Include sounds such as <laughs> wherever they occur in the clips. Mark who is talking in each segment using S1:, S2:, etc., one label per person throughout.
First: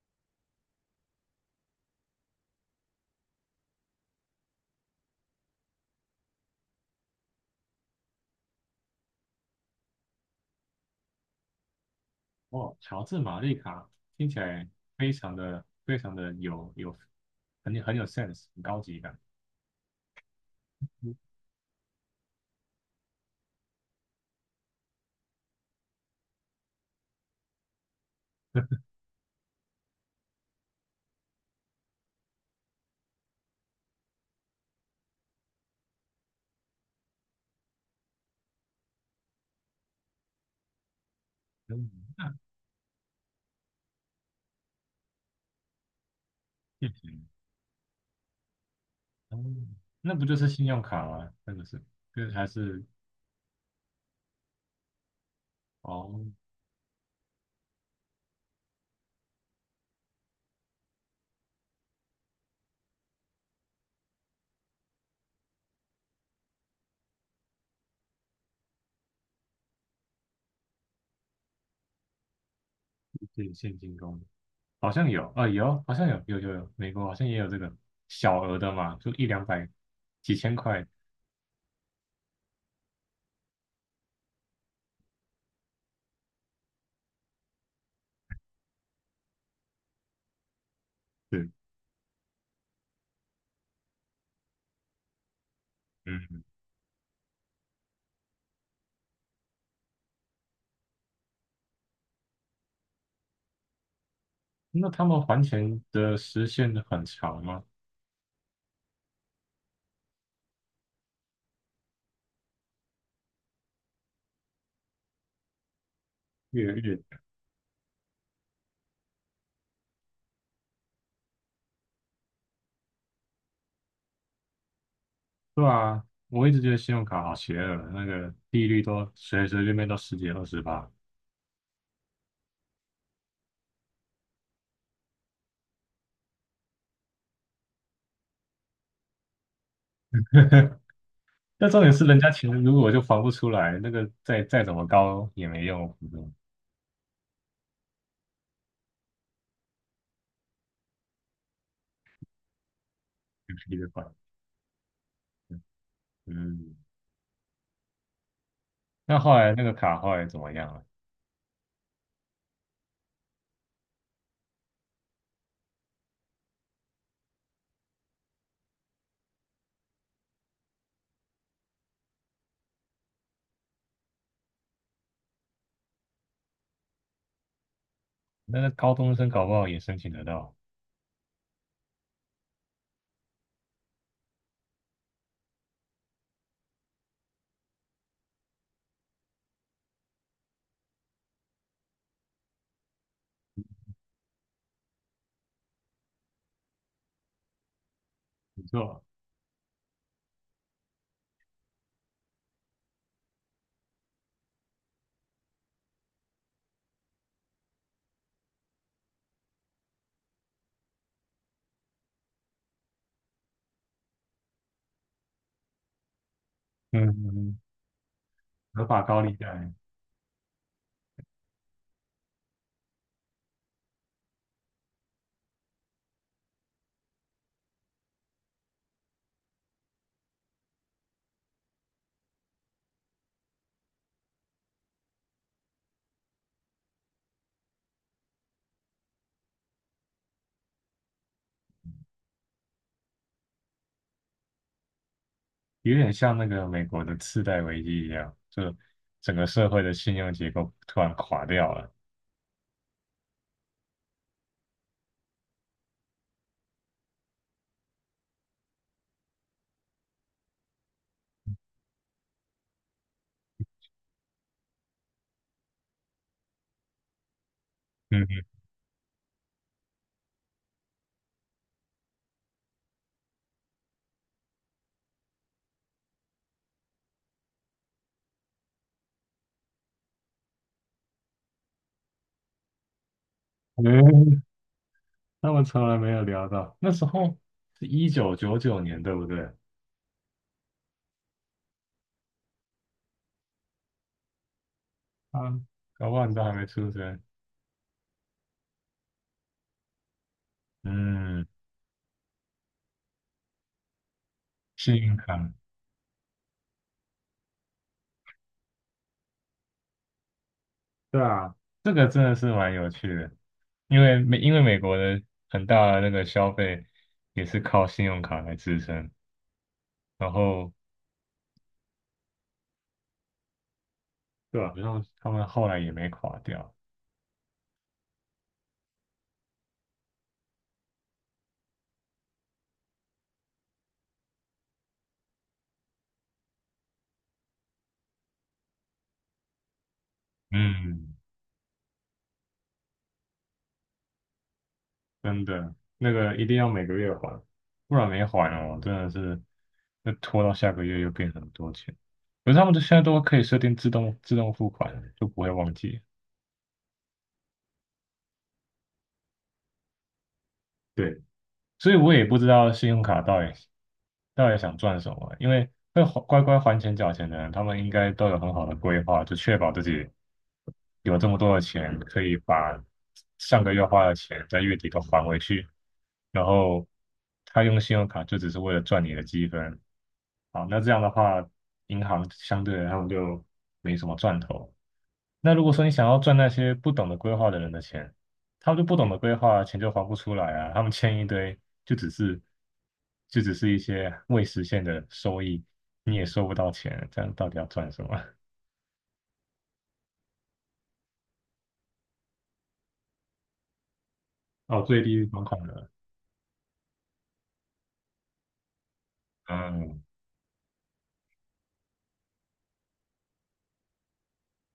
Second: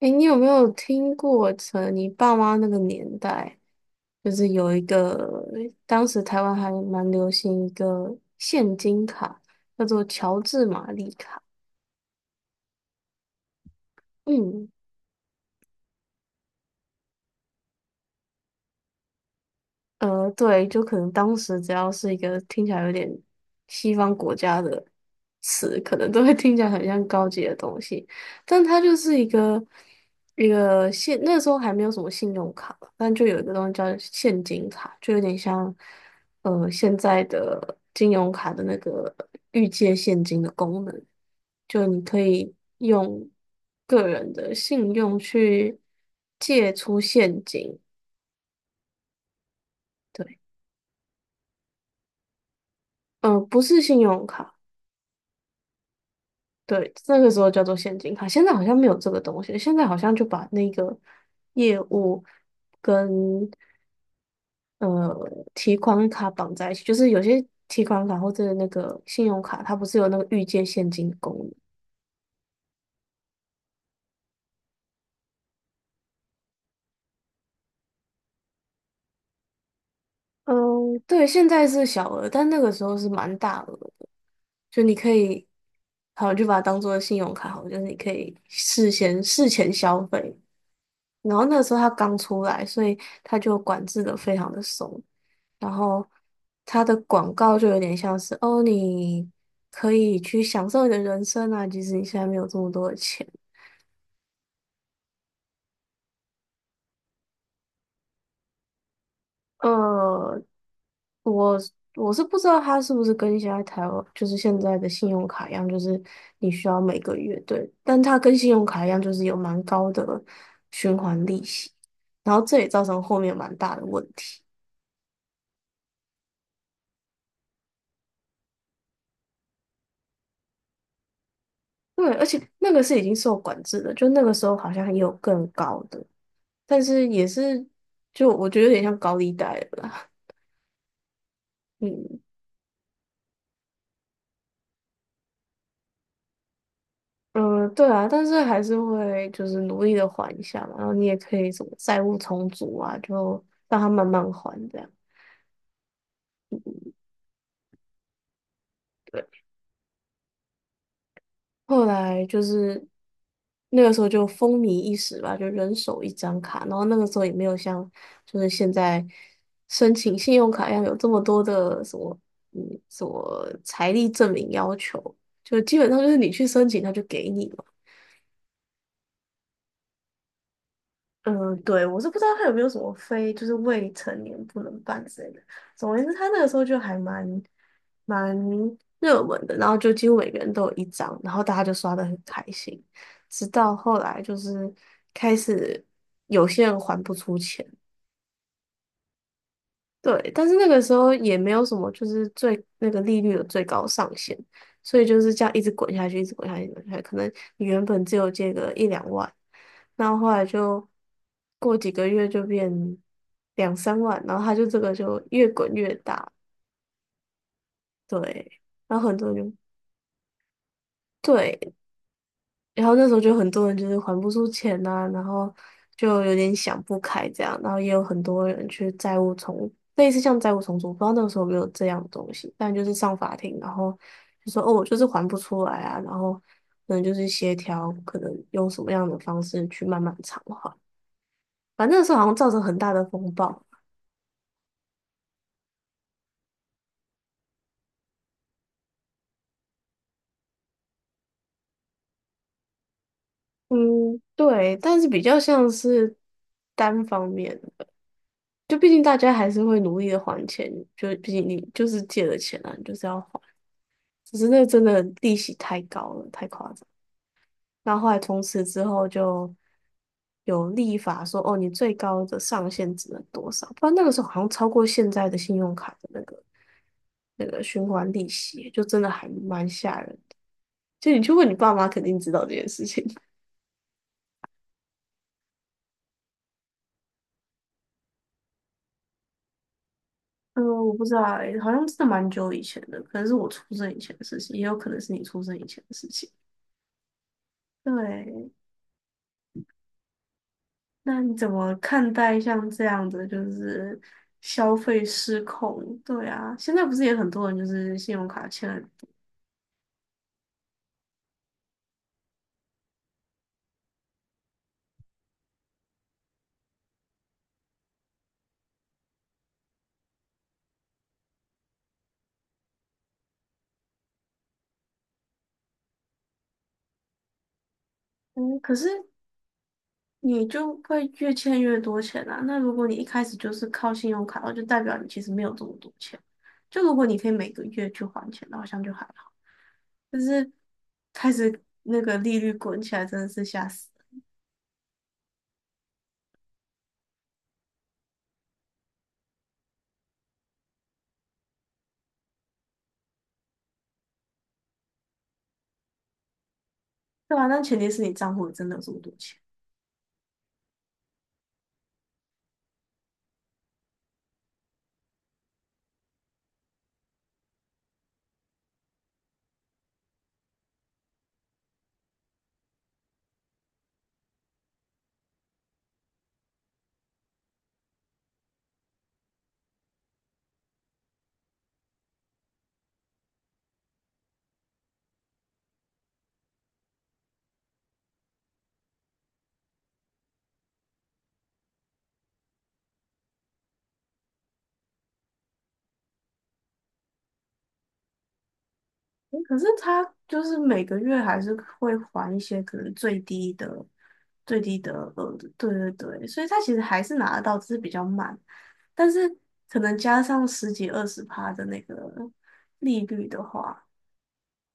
S1: 哎，你有没有听过从你爸妈那个年代，就是有一个，当时台湾还蛮流行一个现金卡，叫做乔治玛丽卡。
S2: 哦，乔治玛丽卡听起
S1: 嗯，
S2: 来非常的非常的有很有 sense，很高级感。
S1: 对，就可能
S2: 嗯
S1: 当时只要是一个听起来有点西方国家的词，可能都会听起来很像高级的东西，但它就是一个现那时候还没有什么信用卡，但就有一个东西叫现金卡，就有点像现在的金融卡的那个预借现金的功能，
S2: 嗯。
S1: 就你可
S2: 那
S1: 以用个人的信用去借
S2: 谢
S1: 出
S2: 谢。
S1: 现金。
S2: 哦，那不就
S1: 对。
S2: 是信用卡吗？那个是，就是还是
S1: 不是信用卡，
S2: 哦，
S1: 对，那个时候叫做现金卡，现在好像没有这个东西，现在好像就把那个业务跟呃提款卡绑在一起，就是有些提款卡或者那个信用卡，它不是有那个预借现金的功能？
S2: 自己现金功能好像有啊、有，好像有，有，美国好像也有这个小额的嘛，就一两百、几千块。
S1: 嗯，对，现在是小额，但那个时候是蛮大额的，就你可以，好，就把它当做信用卡好了，就是你可以事先事前消费，然后
S2: 对，
S1: 那个时候它刚出来，所以它就管制的非常的松。然后
S2: 嗯，
S1: 它的广告就有点像是哦，你可以去享受你的人生啊，即使你现在没有这么多的钱。
S2: 那他们还钱的时限很长吗？
S1: 呃，我我是不知道它是不是跟现在台湾就是现在的信用卡一样，就是你需要
S2: 月
S1: 每
S2: 月
S1: 个月对，但它跟信用卡一样，就是有蛮高的循环利息，然后这也造成后面蛮大的问题。
S2: 对啊，我一直觉得信用卡好邪恶，那个利率都随随便便都十几二十吧。
S1: 对，而且那个是已经受管制的，就那个时候好像也有更高的。但是也是，就我觉得有点像高利贷了啦。
S2: <laughs> 那
S1: <laughs>
S2: 重点是人
S1: 嗯
S2: 家钱如果就还不出来，那个再怎么高也没用，嗯，
S1: 嗯，对啊，但是还是会就是努力的还一下嘛。然后你也可以什么债务重组啊，就
S2: 一
S1: 让他
S2: 直还。
S1: 慢慢还这样。
S2: 嗯，那
S1: 对，
S2: 后来那个卡后来怎么样了？
S1: 后来就是那个时候就风靡一时吧，就人手一张卡。然后那个时候也没有像就是现在申请信用卡一样有这么多的什么什么财力证明要求，就基本上就是你去申请他就给你。嘛。
S2: 那个高中生搞不好也申请得到，
S1: 嗯，对，我是不知道他有没有什么非就是未成年不能办之类的。总而言之，他那个时候就还蛮热门的，然后就几乎每个人都有一张，然后大家就刷的很开心。直到后来就是开始有些人还不出钱，
S2: 不错，
S1: 对，但是那个时候也没有什么，就是最那个利率的最高上限，所以就是这样一直滚下去，一直滚下去，滚下去可能你原本只有借个一两万，那后来就过几个月就变两三万，然后它就这个就越滚越大，
S2: 嗯嗯，
S1: 对，
S2: 合
S1: 然
S2: 法
S1: 后很
S2: 高
S1: 多
S2: 利
S1: 人
S2: 贷
S1: 就对，然后那时候就很多人就是还不出钱呐、然后就有点想不开这样，然后也有很多人去债务重，类似像债务重组，不知道那个时候有没有这样的东西，但就是上法庭，然后就说哦，我就是还不出来啊，然后可能就是协调，可能用什么样的方式去慢慢偿还，反正那时候好像造成很大的风暴。
S2: 有点像那个美国的次贷危机一样，就整个社会的信用结构突然垮掉了。
S1: 嗯，对，但是比较像是单方面的，就毕竟大家还是会努力的还钱，就毕竟你就是借了钱啊，你就是要还。只是那真的利息太高了，太夸张。那后来从
S2: 嗯。
S1: 此之后就有立法说，哦，你最高的上限只能多少？不然那个时候好像超过现在的信用卡的那个循环利息，就真的还蛮吓人的。就你去问你爸妈，肯定知道这件事情。<laughs>
S2: <laughs> 他们从来没有聊到。那时候是1999年，对不对？
S1: 嗯，我不知道欸，好像真的蛮久以前的，可能是我出生以前的事情，也有可能是你出
S2: 啊，
S1: 生以前的事
S2: 搞不好
S1: 情。
S2: 你都还没出生。
S1: 对，那你
S2: 嗯，
S1: 怎么看待像这样的就是消
S2: 幸
S1: 费
S2: 运卡，
S1: 失控？对啊，现在不是也很多人就是信用卡欠了，
S2: 对啊，这个真的是蛮有趣的，因为美国的很大的那个消费也是靠信用卡来支撑，然后对啊，然后他们后来也没垮掉。
S1: 嗯，可是你就会越欠越多钱啊。那如果你一开始就是靠信用卡，那就代表你其实没有这么多钱。就如果你可以每个月去还钱，那好像就还好。但是
S2: 嗯，
S1: 开始那个利率滚起来，真的是吓死人。
S2: 真的，那个一定要每个月还，不然没还哦，真的是，那拖到下个月又变很多钱。可是他们都现在都可以设定自动付款，就不会忘记。
S1: 对吧？但前提是你账户里真的有这么多钱。
S2: 对，所以我也不知道信用卡到底想赚什么，因为会还乖乖还钱缴钱的人，他们应该都有很好的规划，就确保自己有这么多的钱，可以把上个月花的钱在月底都还回去。然后他用信用卡就只是为了赚你的积分，好，那这样的话，银行相对来他们就没什么赚头。那如果说你想要赚那些不懂得规划的人的钱，他们就不懂得规划，钱就还不出来啊。他们欠一堆，就只是就只是一些未实现的收益，你也收不到钱，这样到底要赚什么？
S1: 嗯可是他就是每个月还是会还一些可能最低的、最
S2: <laughs>
S1: 低
S2: 哦，
S1: 的
S2: 最低
S1: 额
S2: 还
S1: 度，
S2: 款
S1: 对对
S2: 额，
S1: 对，所以他其实还是拿得到，只是比较慢，但是可能
S2: 嗯，
S1: 加上十几二十趴的那个利率的话，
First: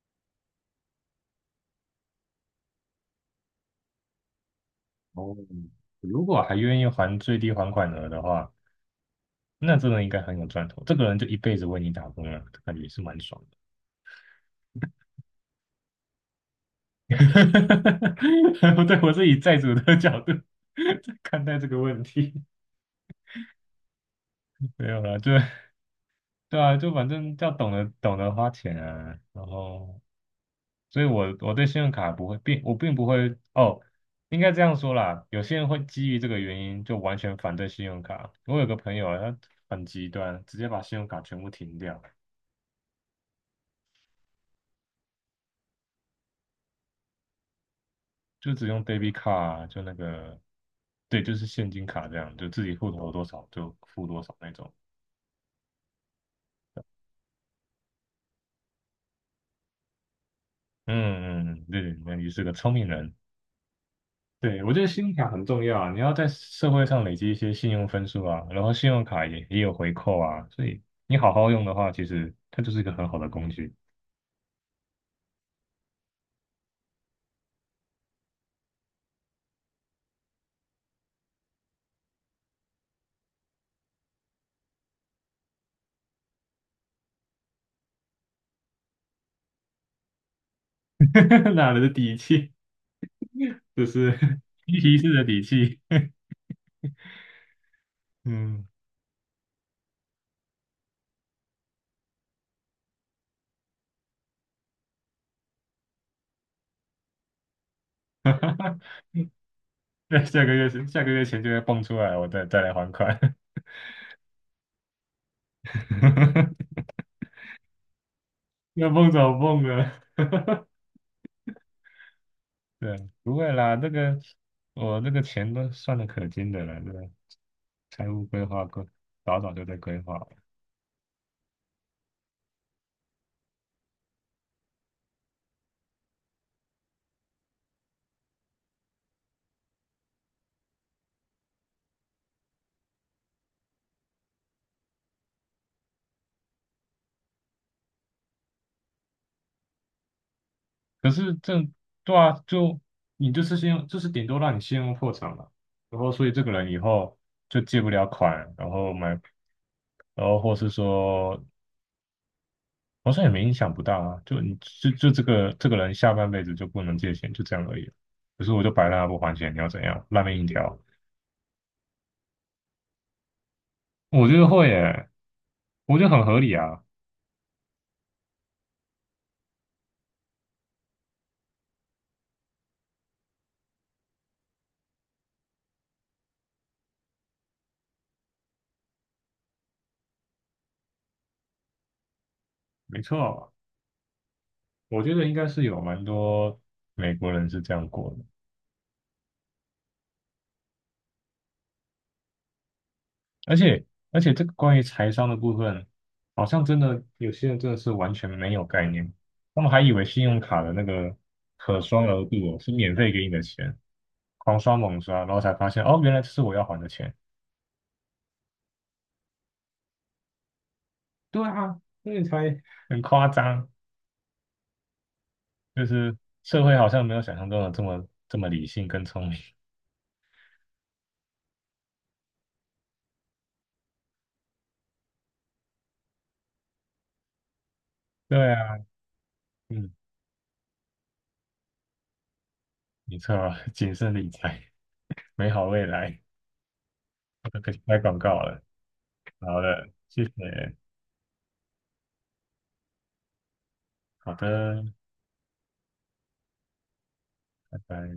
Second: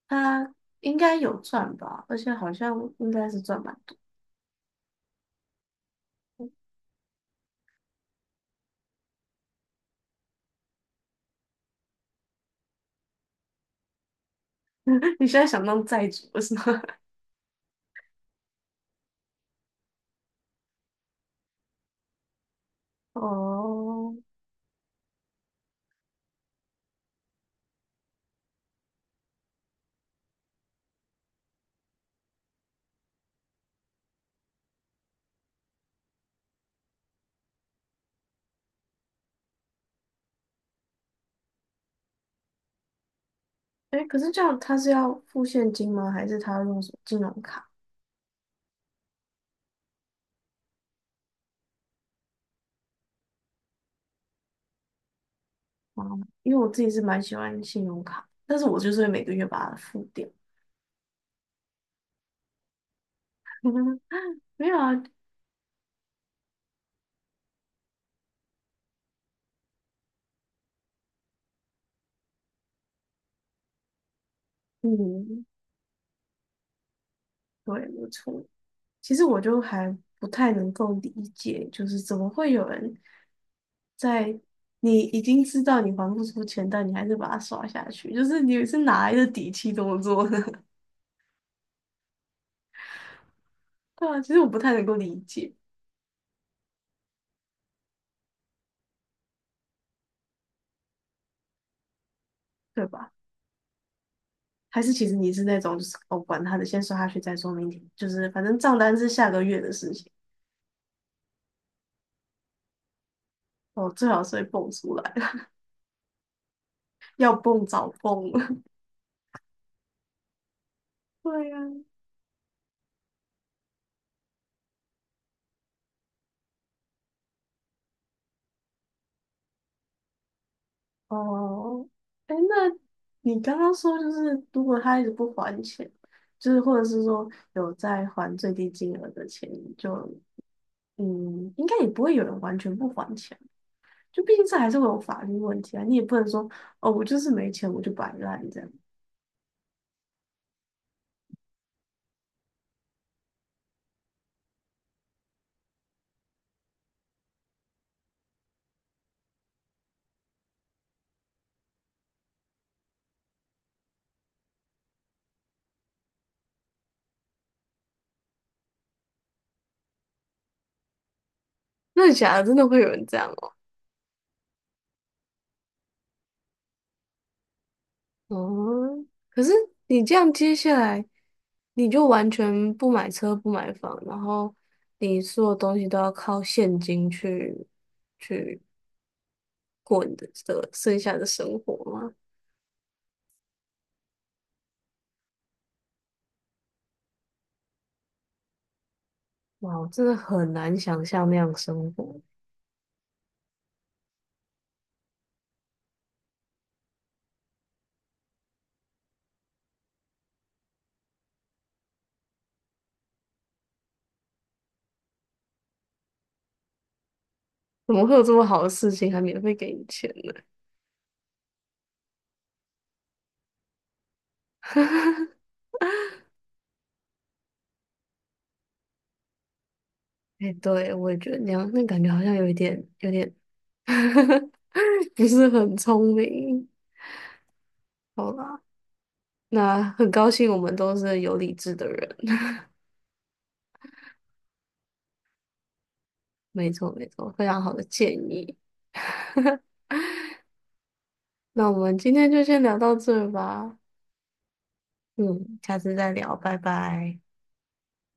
S1: 他应该有赚吧，而且好像应该是赚蛮多。
S2: 哦，如果还愿意还最低还款额的话，那真的应该很有赚头。这个人就一辈子为你打工了，感觉也是蛮爽的。
S1: <laughs> 你现在想当债主是吗？
S2: <laughs> 不对，我是以债主的角度 <laughs> 看待这个问题，
S1: <laughs> 哦，
S2: 没有啦，就对啊，就反正要懂得花钱啊，然后，所以我对信用卡不会并我并不会哦，应该这样说啦，有些人会基于这个原因就完全反对信用卡。我有个朋友啊，他很极端，直接把信用卡全部停掉，
S1: 哎，可是这样他是要付现金吗？还是他用什么金融卡？
S2: 就只用 debit card，啊就那个，对，就是现金卡这样，就自己户头有多少就付多少那种。
S1: 啊，因为我自己是蛮喜欢信用卡，但是我就是会每个月把它付掉。
S2: 嗯嗯，对对，那你是个聪明人。
S1: <laughs>
S2: 对，
S1: 没
S2: 我
S1: 有
S2: 觉得
S1: 啊，
S2: 信用卡很重要啊，你要在社会上累积一些信用分数啊，然后信用卡也有回扣啊，所以你好好用的话，其实它就是一个很好的工具。
S1: 嗯，对，没错。其实我就还不太能够理解，就是怎么会有人在你已经知道你还不出钱，但你还是把它刷下去，就是你是哪来的底气这么做呢？<laughs>
S2: <laughs> 哪来的底气？这
S1: 对
S2: 是
S1: 啊，其实
S2: <laughs>
S1: 我不太能够
S2: 一式
S1: 理
S2: 的底
S1: 解，
S2: 气。<laughs> 嗯，
S1: 对吧？还是其实你是那种就是哦，管他的，先刷下去再说，明天就是反正账单是下个月的事情，
S2: 那下个月钱就会蹦出来，我再来还款。
S1: 哦，最好是会蹦出来。
S2: <laughs>
S1: 要蹦早蹦了。
S2: 要蹦早蹦了。<laughs>
S1: <laughs> 对呀、
S2: 对，不会啦，这个我这个钱都算的可精的了，对吧？财务规划,早早就在规划了，
S1: 哦，哎，那你刚刚说就是，如果他一直不还钱，就是或者是说有在还最低金额的钱，就嗯，应该也不会有人完全不还钱，就毕竟这还是会有法律问题啊。你也不能说哦，我就是没钱，我就摆烂这样。
S2: 可是这对啊，就你就是先用，就是顶多让你先用破产嘛，然后所以这个人以后就借不了款，然后买，然后或是说好像也没影响不大啊，就你就这个人下半辈子就不能借钱，就这样而已。可是我就摆烂不还钱，你要怎样？烂命一条，
S1: 那假的，真的会有人这样哦？
S2: 我觉得会耶，我觉得很合理啊，
S1: 哦，可是你这样接下来，你就完全不买车不买房，然后你所有东西都要靠现金去过你的的剩下的生活吗？
S2: 没错，我觉得应该是有蛮多美国人是这样过的。
S1: 哇，我真的很难想象那样生活，
S2: 而且而且这个关于财商的部分，好像真的有些人真的是完全没有概念，他们还以为信用卡的那个可刷额度哦是免费给你的钱，狂刷猛刷，然后才发现哦，原来这是我要还的钱。
S1: 怎么会有这么好的事情还免费给你钱呢？
S2: 对啊，所以才很夸张，
S1: <laughs>
S2: 就是社会好像没有想象中的这么理性跟聪明。
S1: 哎，对，我也觉得那样，那感觉好像有一点，有点 <laughs> 不是很聪明。好
S2: 对
S1: 啦，
S2: 啊，
S1: 那
S2: 嗯，
S1: 很高兴我们都是有理智的人。
S2: 没错，谨慎理财，美好未来，
S1: 没错，没错，
S2: <laughs>
S1: 非
S2: 我都
S1: 常
S2: 可
S1: 好
S2: 以
S1: 的
S2: 拍
S1: 建
S2: 广告
S1: 议。
S2: 了。好的，谢谢，
S1: 那我们今天就先聊到这儿吧，
S2: 好的，
S1: 嗯，下次再聊，拜拜。
S2: 拜拜。